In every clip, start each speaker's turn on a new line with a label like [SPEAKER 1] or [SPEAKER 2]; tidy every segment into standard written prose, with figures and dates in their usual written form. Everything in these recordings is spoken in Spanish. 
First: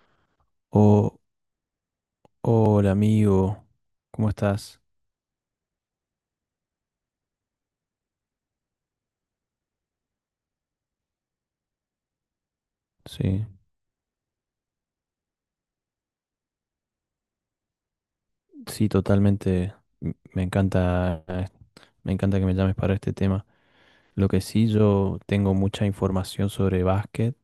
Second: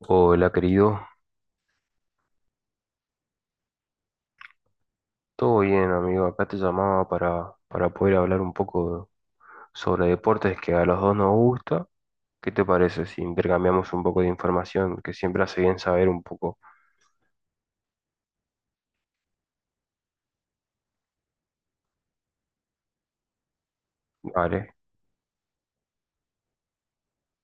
[SPEAKER 1] Hola, querido.
[SPEAKER 2] Oh, hola amigo, ¿cómo estás?
[SPEAKER 1] Todo bien, amigo. Acá te llamaba para poder hablar un poco sobre deportes que a los dos nos gusta. ¿Qué te parece si
[SPEAKER 2] Sí,
[SPEAKER 1] intercambiamos un poco de información que siempre hace bien saber un poco?
[SPEAKER 2] sí, totalmente. m- Me encanta, eh, me encanta que me llames para este tema. Lo que sí,
[SPEAKER 1] Vale.
[SPEAKER 2] yo tengo mucha información sobre básquet,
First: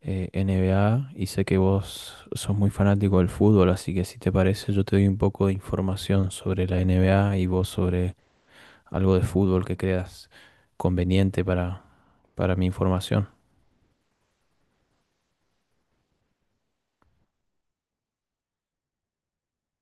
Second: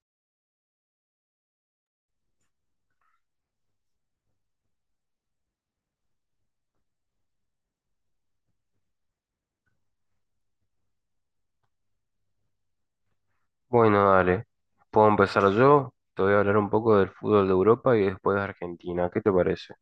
[SPEAKER 2] NBA, y sé que vos sos muy fanático del fútbol, así que si te parece, yo te doy un poco de información sobre la NBA y vos sobre algo de fútbol que creas conveniente para mi información.
[SPEAKER 1] Bueno, dale. ¿Puedo empezar yo? Te voy a hablar un poco del fútbol de Europa y después de Argentina. ¿Qué te parece?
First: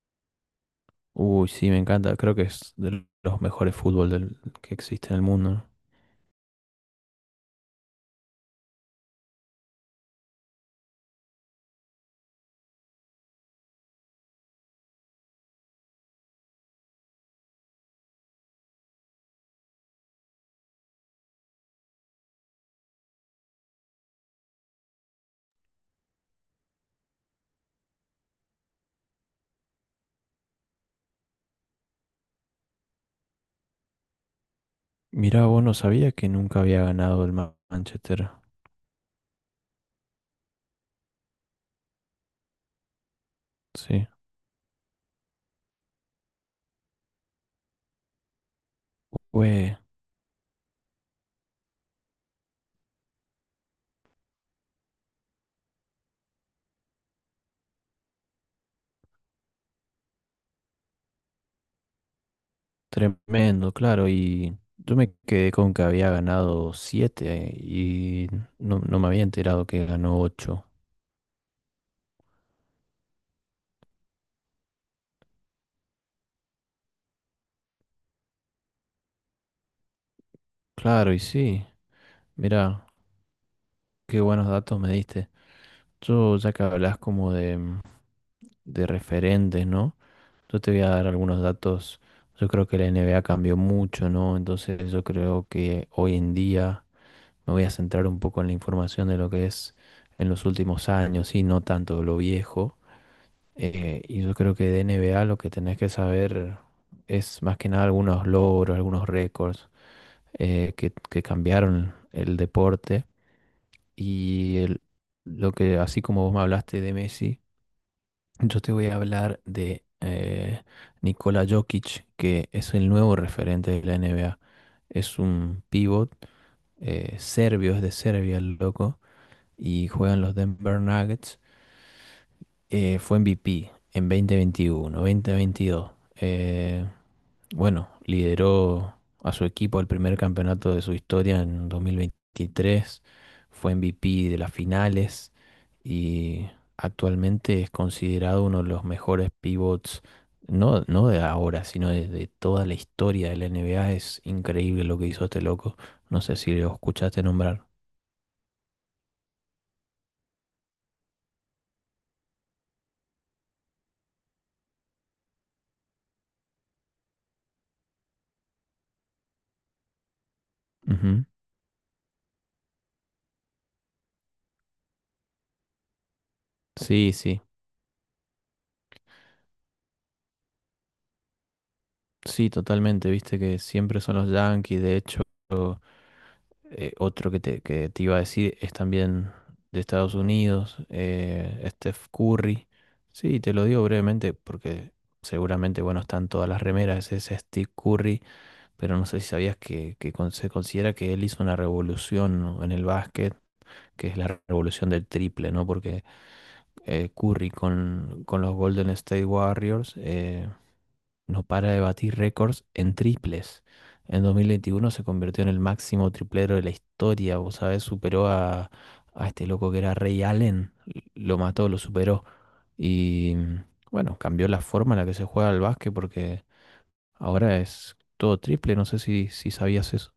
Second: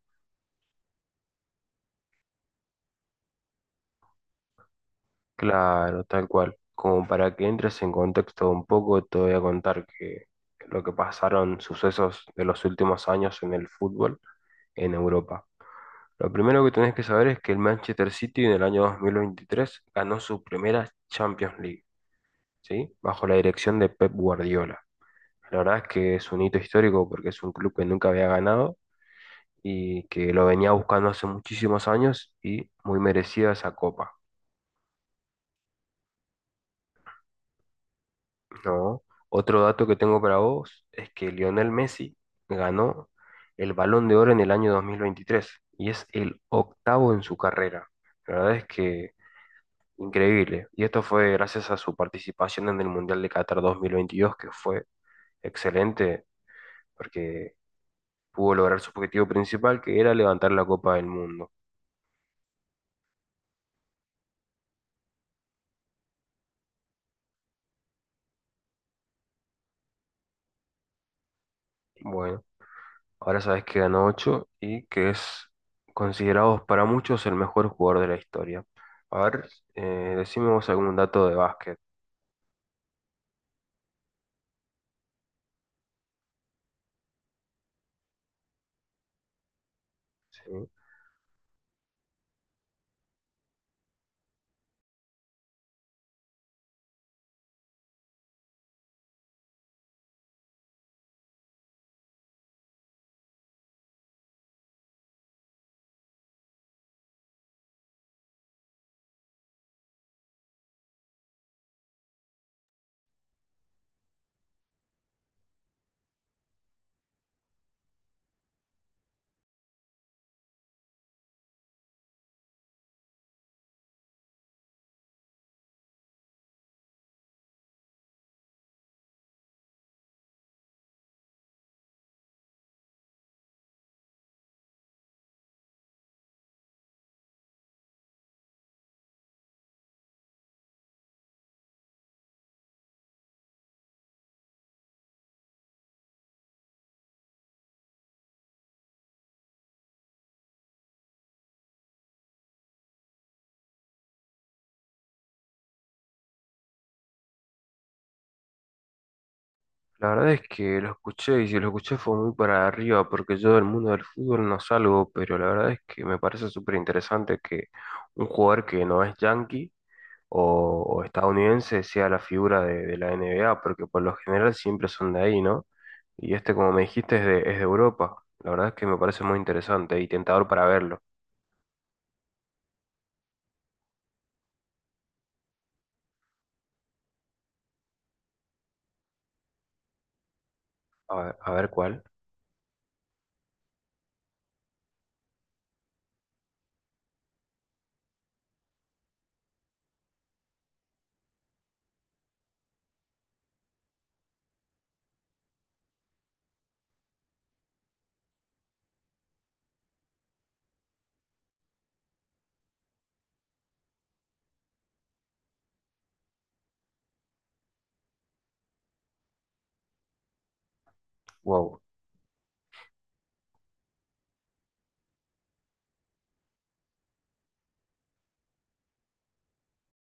[SPEAKER 2] Uy, sí, me encanta. Creo que es de los mejores fútbol que existe en el mundo, ¿no?
[SPEAKER 1] Claro, tal cual. Como para que entres en contexto un poco, te voy a contar que lo que pasaron, sucesos de los últimos años en el fútbol en Europa. Lo primero que tenés que saber es que el Manchester City en el año 2023 ganó su primera Champions League, ¿sí? Bajo la dirección de Pep Guardiola. La verdad es que es un hito histórico porque es un club que nunca había ganado y que lo venía buscando hace muchísimos años y muy merecida esa copa,
[SPEAKER 2] Mira, vos no sabía que nunca había ganado el Manchester.
[SPEAKER 1] ¿no? Otro dato que tengo para vos es que Lionel Messi ganó el
[SPEAKER 2] Sí,
[SPEAKER 1] Balón de Oro en el año 2023 y es el octavo en su carrera. La verdad es que
[SPEAKER 2] fue
[SPEAKER 1] increíble. Y esto fue gracias a su participación en el Mundial de Qatar 2022, que fue excelente, porque pudo lograr su objetivo principal, que era levantar la Copa del Mundo.
[SPEAKER 2] tremendo, claro. Y yo me quedé con que había ganado siete y no, no me había enterado que ganó ocho.
[SPEAKER 1] Bueno, ahora sabes que ganó 8 y que es considerado para muchos el mejor jugador de la historia. A ver, decime vos algún
[SPEAKER 2] Claro, y
[SPEAKER 1] dato de
[SPEAKER 2] sí,
[SPEAKER 1] básquet.
[SPEAKER 2] mira, qué buenos datos me diste. Yo, ya que hablas como de referentes, ¿no? Yo
[SPEAKER 1] ¿Sí?
[SPEAKER 2] te voy a dar algunos datos. Yo creo que la NBA cambió mucho, ¿no? Entonces yo creo que hoy en día me voy a centrar un poco en la información de lo que es en los últimos años y no tanto lo viejo. Y yo creo que de N B A lo que tenés que saber es más que nada algunos logros, algunos récords, que cambiaron el deporte. Y lo que, así como vos me hablaste de Messi, yo te voy a hablar de Nikola Jokic, que es el nuevo referente de la N B A. Es un pivot serbio, es de Serbia el loco y juegan los Denver Nuggets. Fue MVP en 2021, 2022. Bueno, lideró a su equipo al primer campeonato de su historia en 2023, fue MVP de las finales y actualmente es considerado uno de los mejores pivots, no, no de ahora, sino de toda la historia de la NBA. Es increíble lo que hizo este loco. No sé si lo escuchaste nombrar.
[SPEAKER 1] La verdad es que lo escuché y si lo escuché fue muy para arriba porque yo del mundo del fútbol no salgo, pero la verdad es que me parece súper interesante que un jugador que no es yankee o
[SPEAKER 2] Ujú.
[SPEAKER 1] estadounidense sea la figura de la NBA porque por lo general siempre son de ahí, ¿no? Y este, como me
[SPEAKER 2] Sí,
[SPEAKER 1] dijiste, es de,
[SPEAKER 2] sí.
[SPEAKER 1] es de Europa. La verdad es que me parece muy interesante y tentador para verlo.
[SPEAKER 2] Sí, totalmente, viste que siempre son los Yankees, de hecho, otro que te iba a decir es también de Estados Unidos,
[SPEAKER 1] A ver cuál.
[SPEAKER 2] Steph Curry. Sí, te lo digo brevemente porque seguramente, bueno, están todas las remeras, es Steve Curry, pero no sé si sabías que se considera que él hizo una revolución en el básquet, que es la revolución del triple, ¿no? Porque Curry con los Golden State Warriors. No para de batir récords en triples. En 2021 se convirtió en el máximo triplero de la historia, vos sabés, superó a este loco que era Ray Allen, lo mató, lo
[SPEAKER 1] Wow.
[SPEAKER 2] superó. Y bueno, cambió la forma en la que se juega al básquet porque ahora es todo triple, no sé si sabías eso.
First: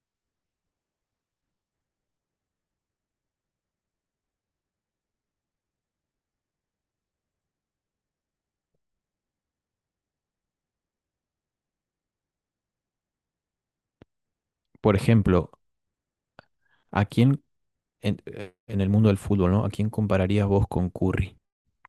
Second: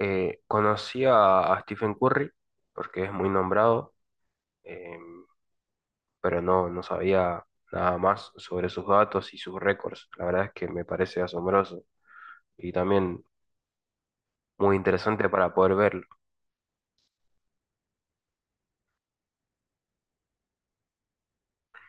[SPEAKER 1] Conocí a Stephen Curry porque es muy nombrado. Em, pero no, no sabía nada más sobre sus datos y sus récords. La verdad es que me parece asombroso y también muy
[SPEAKER 2] Por
[SPEAKER 1] interesante
[SPEAKER 2] ejemplo,
[SPEAKER 1] para poder verlo.
[SPEAKER 2] ¿a quién en el mundo del fútbol, no? ¿A quién compararías vos con Curry?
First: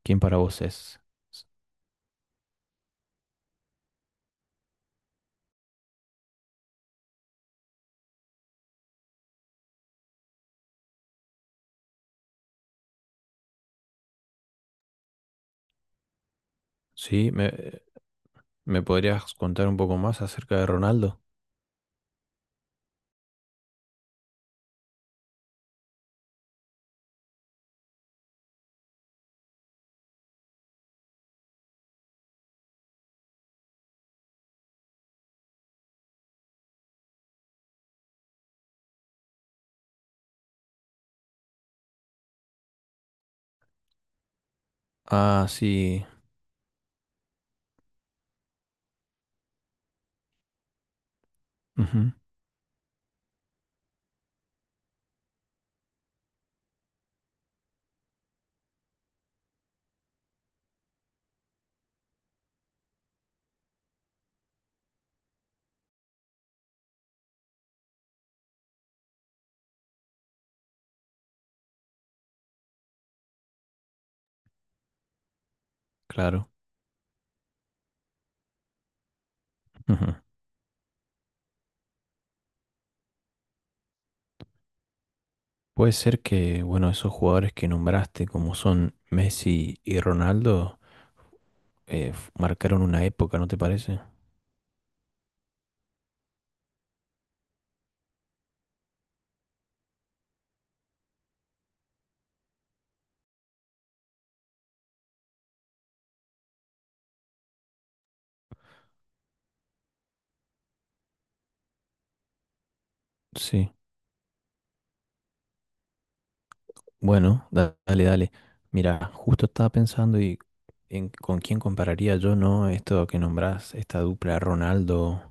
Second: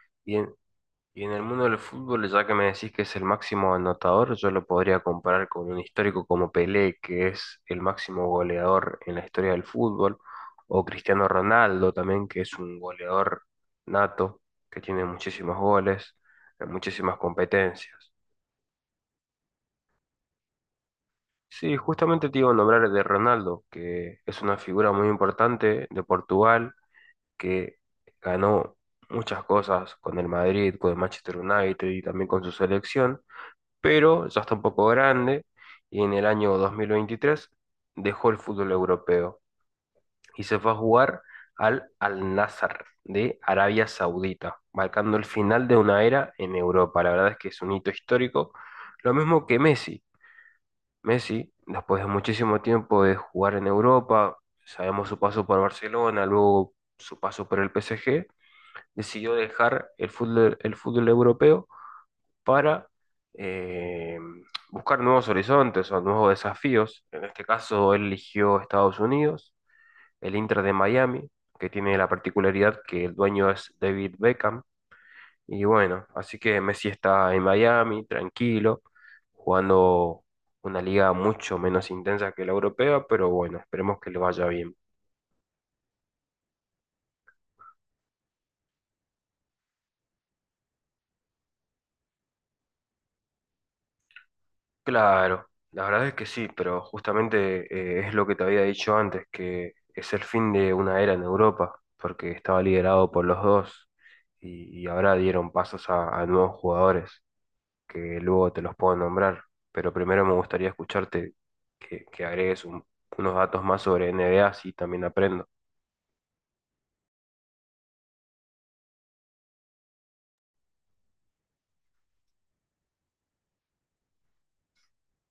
[SPEAKER 2] ¿Quién
[SPEAKER 1] Y
[SPEAKER 2] para
[SPEAKER 1] en,
[SPEAKER 2] vos es?
[SPEAKER 1] y en el mundo del fútbol, ya que me decís que es el máximo anotador, yo lo podría comparar con un histórico como Pelé, que es el máximo goleador en la historia del fútbol, o Cristiano Ronaldo también, que es un goleador nato, que tiene muchísimos goles, en muchísimas
[SPEAKER 2] Sí, ¿me,
[SPEAKER 1] competencias.
[SPEAKER 2] me podrías contar un poco más acerca de Ronaldo?
[SPEAKER 1] Sí, justamente te iba a nombrar de Ronaldo, que es una figura muy importante de Portugal, que ganó muchas cosas con el Madrid, con el Manchester United y también con su selección, pero ya está un poco grande y en el año 2023 dejó el fútbol europeo y se fue a jugar al Al-Nassr de Arabia Saudita, marcando el
[SPEAKER 2] Ah,
[SPEAKER 1] final de una
[SPEAKER 2] sí,
[SPEAKER 1] era en Europa. La verdad es que es un hito histórico, lo mismo que Messi. Messi, después de
[SPEAKER 2] ujú,
[SPEAKER 1] muchísimo tiempo de jugar en Europa, sabemos su paso por Barcelona, luego su paso por el PSG, decidió dejar el fútbol europeo para eh, buscar nuevos horizontes o nuevos desafíos. En este caso, él eligió Estados Unidos, el Inter de Miami, que tiene la particularidad que el dueño es David Beckham, y bueno, así
[SPEAKER 2] claro.
[SPEAKER 1] que Messi está en Miami, tranquilo,
[SPEAKER 2] Ujú.
[SPEAKER 1] jugando una liga mucho menos intensa que la europea, pero bueno, esperemos que le vaya bien.
[SPEAKER 2] Puede ser que, bueno, esos jugadores que nombraste, como son Messi y Ronaldo, marcaron una época, ¿no te parece?
[SPEAKER 1] Claro, la verdad es que sí, pero justamente es lo que te había dicho antes, que es el fin de una era en Europa, porque estaba liderado por los dos y ahora dieron pasos a nuevos jugadores, que luego te los puedo nombrar, pero primero me gustaría escucharte que agregues unos datos
[SPEAKER 2] Sí.
[SPEAKER 1] más sobre NBA, así también aprendo.
[SPEAKER 2] Bueno, dale, dale. Mira, justo estaba pensando y en con quién compararía yo, ¿no? Esto que nombrás, esta dupla Ronaldo-Messi.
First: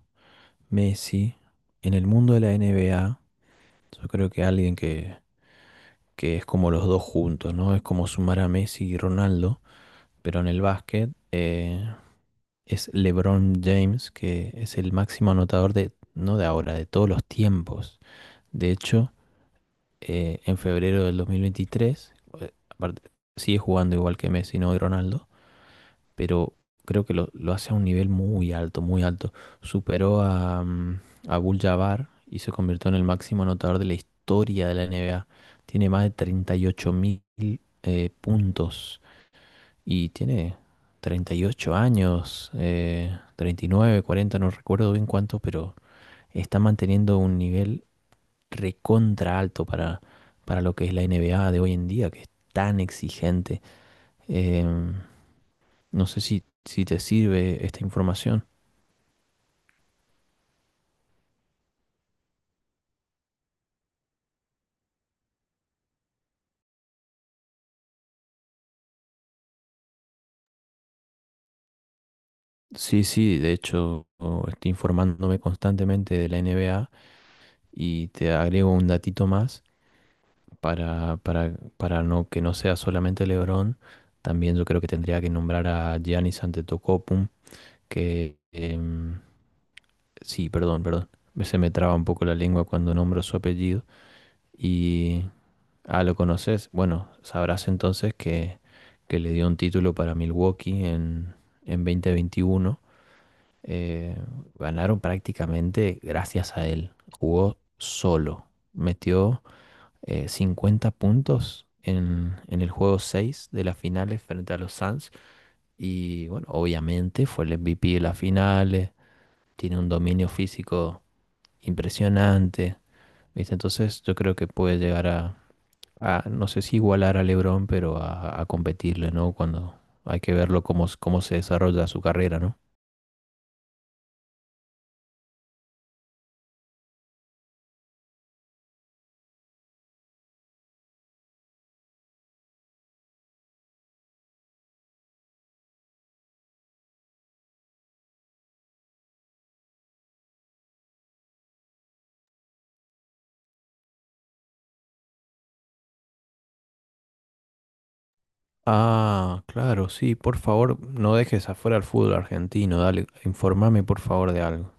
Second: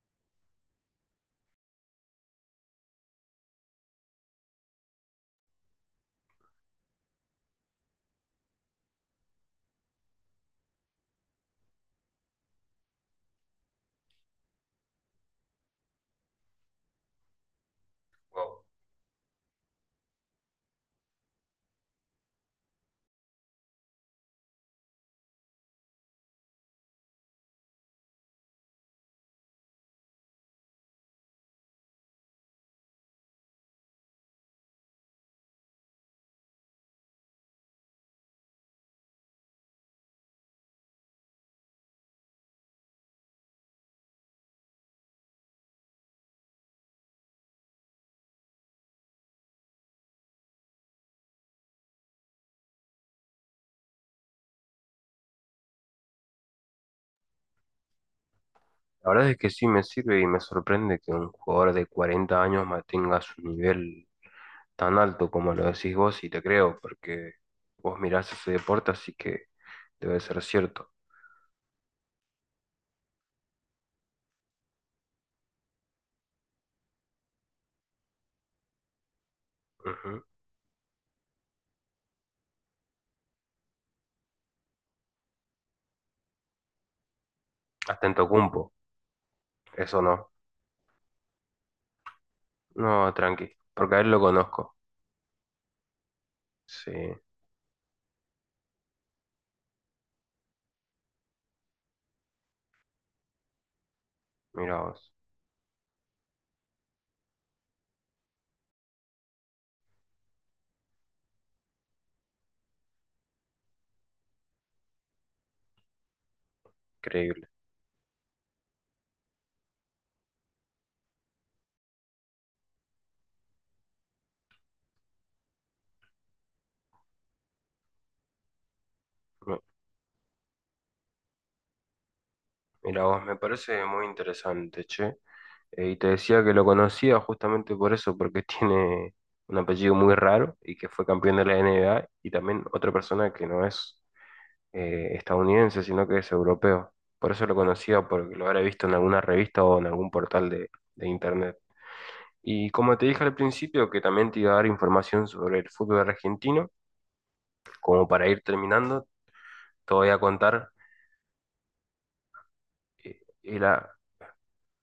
[SPEAKER 2] En el mundo de la NBA, yo creo que alguien que es como los dos juntos, ¿no? Es como sumar a Messi y Ronaldo, pero en el básquet, es LeBron James, que es el máximo anotador de, no de ahora, de todos los tiempos.
[SPEAKER 1] Wow.
[SPEAKER 2] De hecho, en febrero del 2023, aparte, sigue jugando igual que Messi, no y Ronaldo, pero creo que lo hace a un nivel muy alto, muy alto. Superó a Abdul-Jabbar y se convirtió en el máximo anotador de la historia de la NBA. Tiene más de 38.000 mil puntos y tiene 38 años, 39, 40, no recuerdo bien cuánto, pero está manteniendo un nivel recontra alto para lo que es la NBA de hoy en día, que es tan exigente. Em, no sé si te sirve esta información.
[SPEAKER 1] La verdad es que sí me sirve y me sorprende que un jugador de 40 años mantenga su nivel tan alto como lo decís vos y te creo, porque vos mirás ese deporte, así que debe ser cierto.
[SPEAKER 2] Sí, sí, de hecho, oh, estoy informándome constantemente de la NBA y te agrego un datito más.
[SPEAKER 1] Ujú.
[SPEAKER 2] Para no, que no sea solamente LeBron, también yo creo que tendría que nombrar a Giannis Antetokounmpo,
[SPEAKER 1] Hasta en
[SPEAKER 2] que
[SPEAKER 1] Tocumpo, eso no.
[SPEAKER 2] sí, perdón, perdón, se me traba un poco la lengua cuando
[SPEAKER 1] No,
[SPEAKER 2] nombro su
[SPEAKER 1] tranqui,
[SPEAKER 2] apellido
[SPEAKER 1] porque a él lo conozco.
[SPEAKER 2] y ah, lo conoces,
[SPEAKER 1] Sí,
[SPEAKER 2] bueno, sabrás entonces que le dio un título para Milwaukee en 2021. Eh,
[SPEAKER 1] mira
[SPEAKER 2] ganaron
[SPEAKER 1] vos,
[SPEAKER 2] prácticamente gracias a él. Jugó solo, metió 50 puntos en el juego 6 de las finales frente a los Suns. Y bueno, obviamente fue
[SPEAKER 1] increíble.
[SPEAKER 2] el MVP de las finales, tiene un dominio físico impresionante, ¿viste? Entonces yo creo que puede llegar a, no sé si igualar a LeBron, pero a competirle, ¿no?
[SPEAKER 1] Mi-
[SPEAKER 2] Cuando hay que verlo cómo se desarrolla su carrera, ¿no?
[SPEAKER 1] Mira vos, me parece muy interesante, che. Y te decía que lo conocía justamente por eso, porque tiene un apellido muy raro y que fue campeón de la NBA y también otra persona que no es estadounidense, sino que es europeo. Por eso lo conocía, porque lo habré visto en alguna revista o en algún portal de internet. Y como te dije al principio, que también te iba a dar información sobre el fútbol argentino, como para ir terminando,
[SPEAKER 2] Ah, claro,
[SPEAKER 1] te voy a
[SPEAKER 2] sí, por
[SPEAKER 1] contar.
[SPEAKER 2] favor, no dejes afuera el fútbol argentino, dale,
[SPEAKER 1] eh, el,
[SPEAKER 2] informame
[SPEAKER 1] a-
[SPEAKER 2] por favor de algo.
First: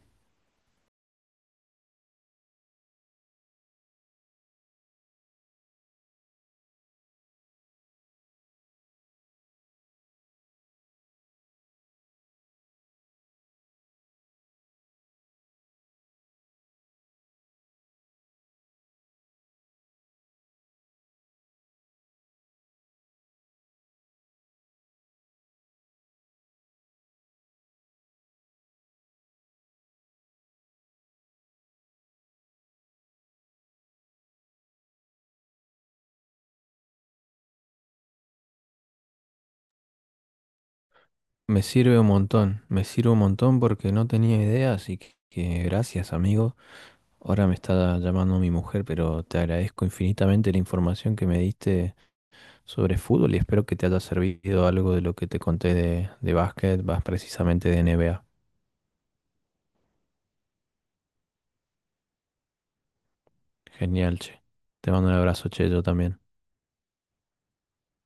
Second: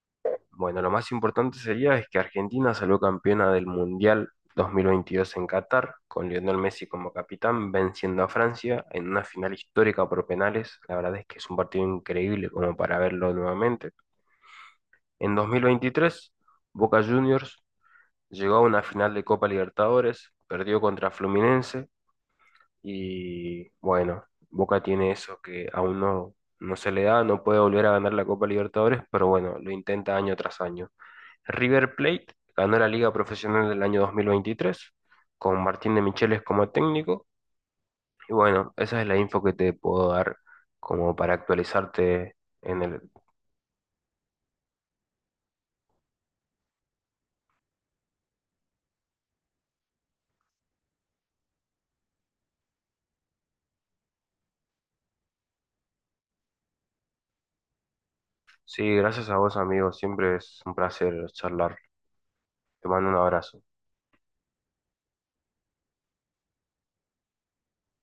[SPEAKER 1] Bueno, lo más importante sería es que Argentina salió campeona del Mundial 2022 en Qatar, con Lionel Messi como capitán, venciendo a Francia en una final histórica por penales. La verdad es que es un partido increíble como para verlo nuevamente. En 2023, Boca Juniors llegó a una final de Copa Libertadores, perdió contra Fluminense y bueno, Boca tiene eso que aún no, no se le da, no puede volver a ganar la Copa Libertadores, pero bueno, lo intenta año tras año. River Plate ganó la Liga Profesional del año 2023 con Martín de Micheles como técnico. Y bueno, esa es la info que te puedo dar como para
[SPEAKER 2] Me sirve un
[SPEAKER 1] actualizarte
[SPEAKER 2] montón,
[SPEAKER 1] en
[SPEAKER 2] me
[SPEAKER 1] el...
[SPEAKER 2] sirve un montón porque no tenía idea, así que gracias, amigo. Ahora me está llamando mi mujer, pero te agradezco infinitamente la información que me diste sobre fútbol y espero que te haya servido algo de lo que te conté de básquet, más precisamente de NBA.
[SPEAKER 1] Sí, gracias a vos, amigo. Siempre es un placer charlar. Te mando un abrazo.
[SPEAKER 2] Genial, che. Te mando un abrazo, che, yo también.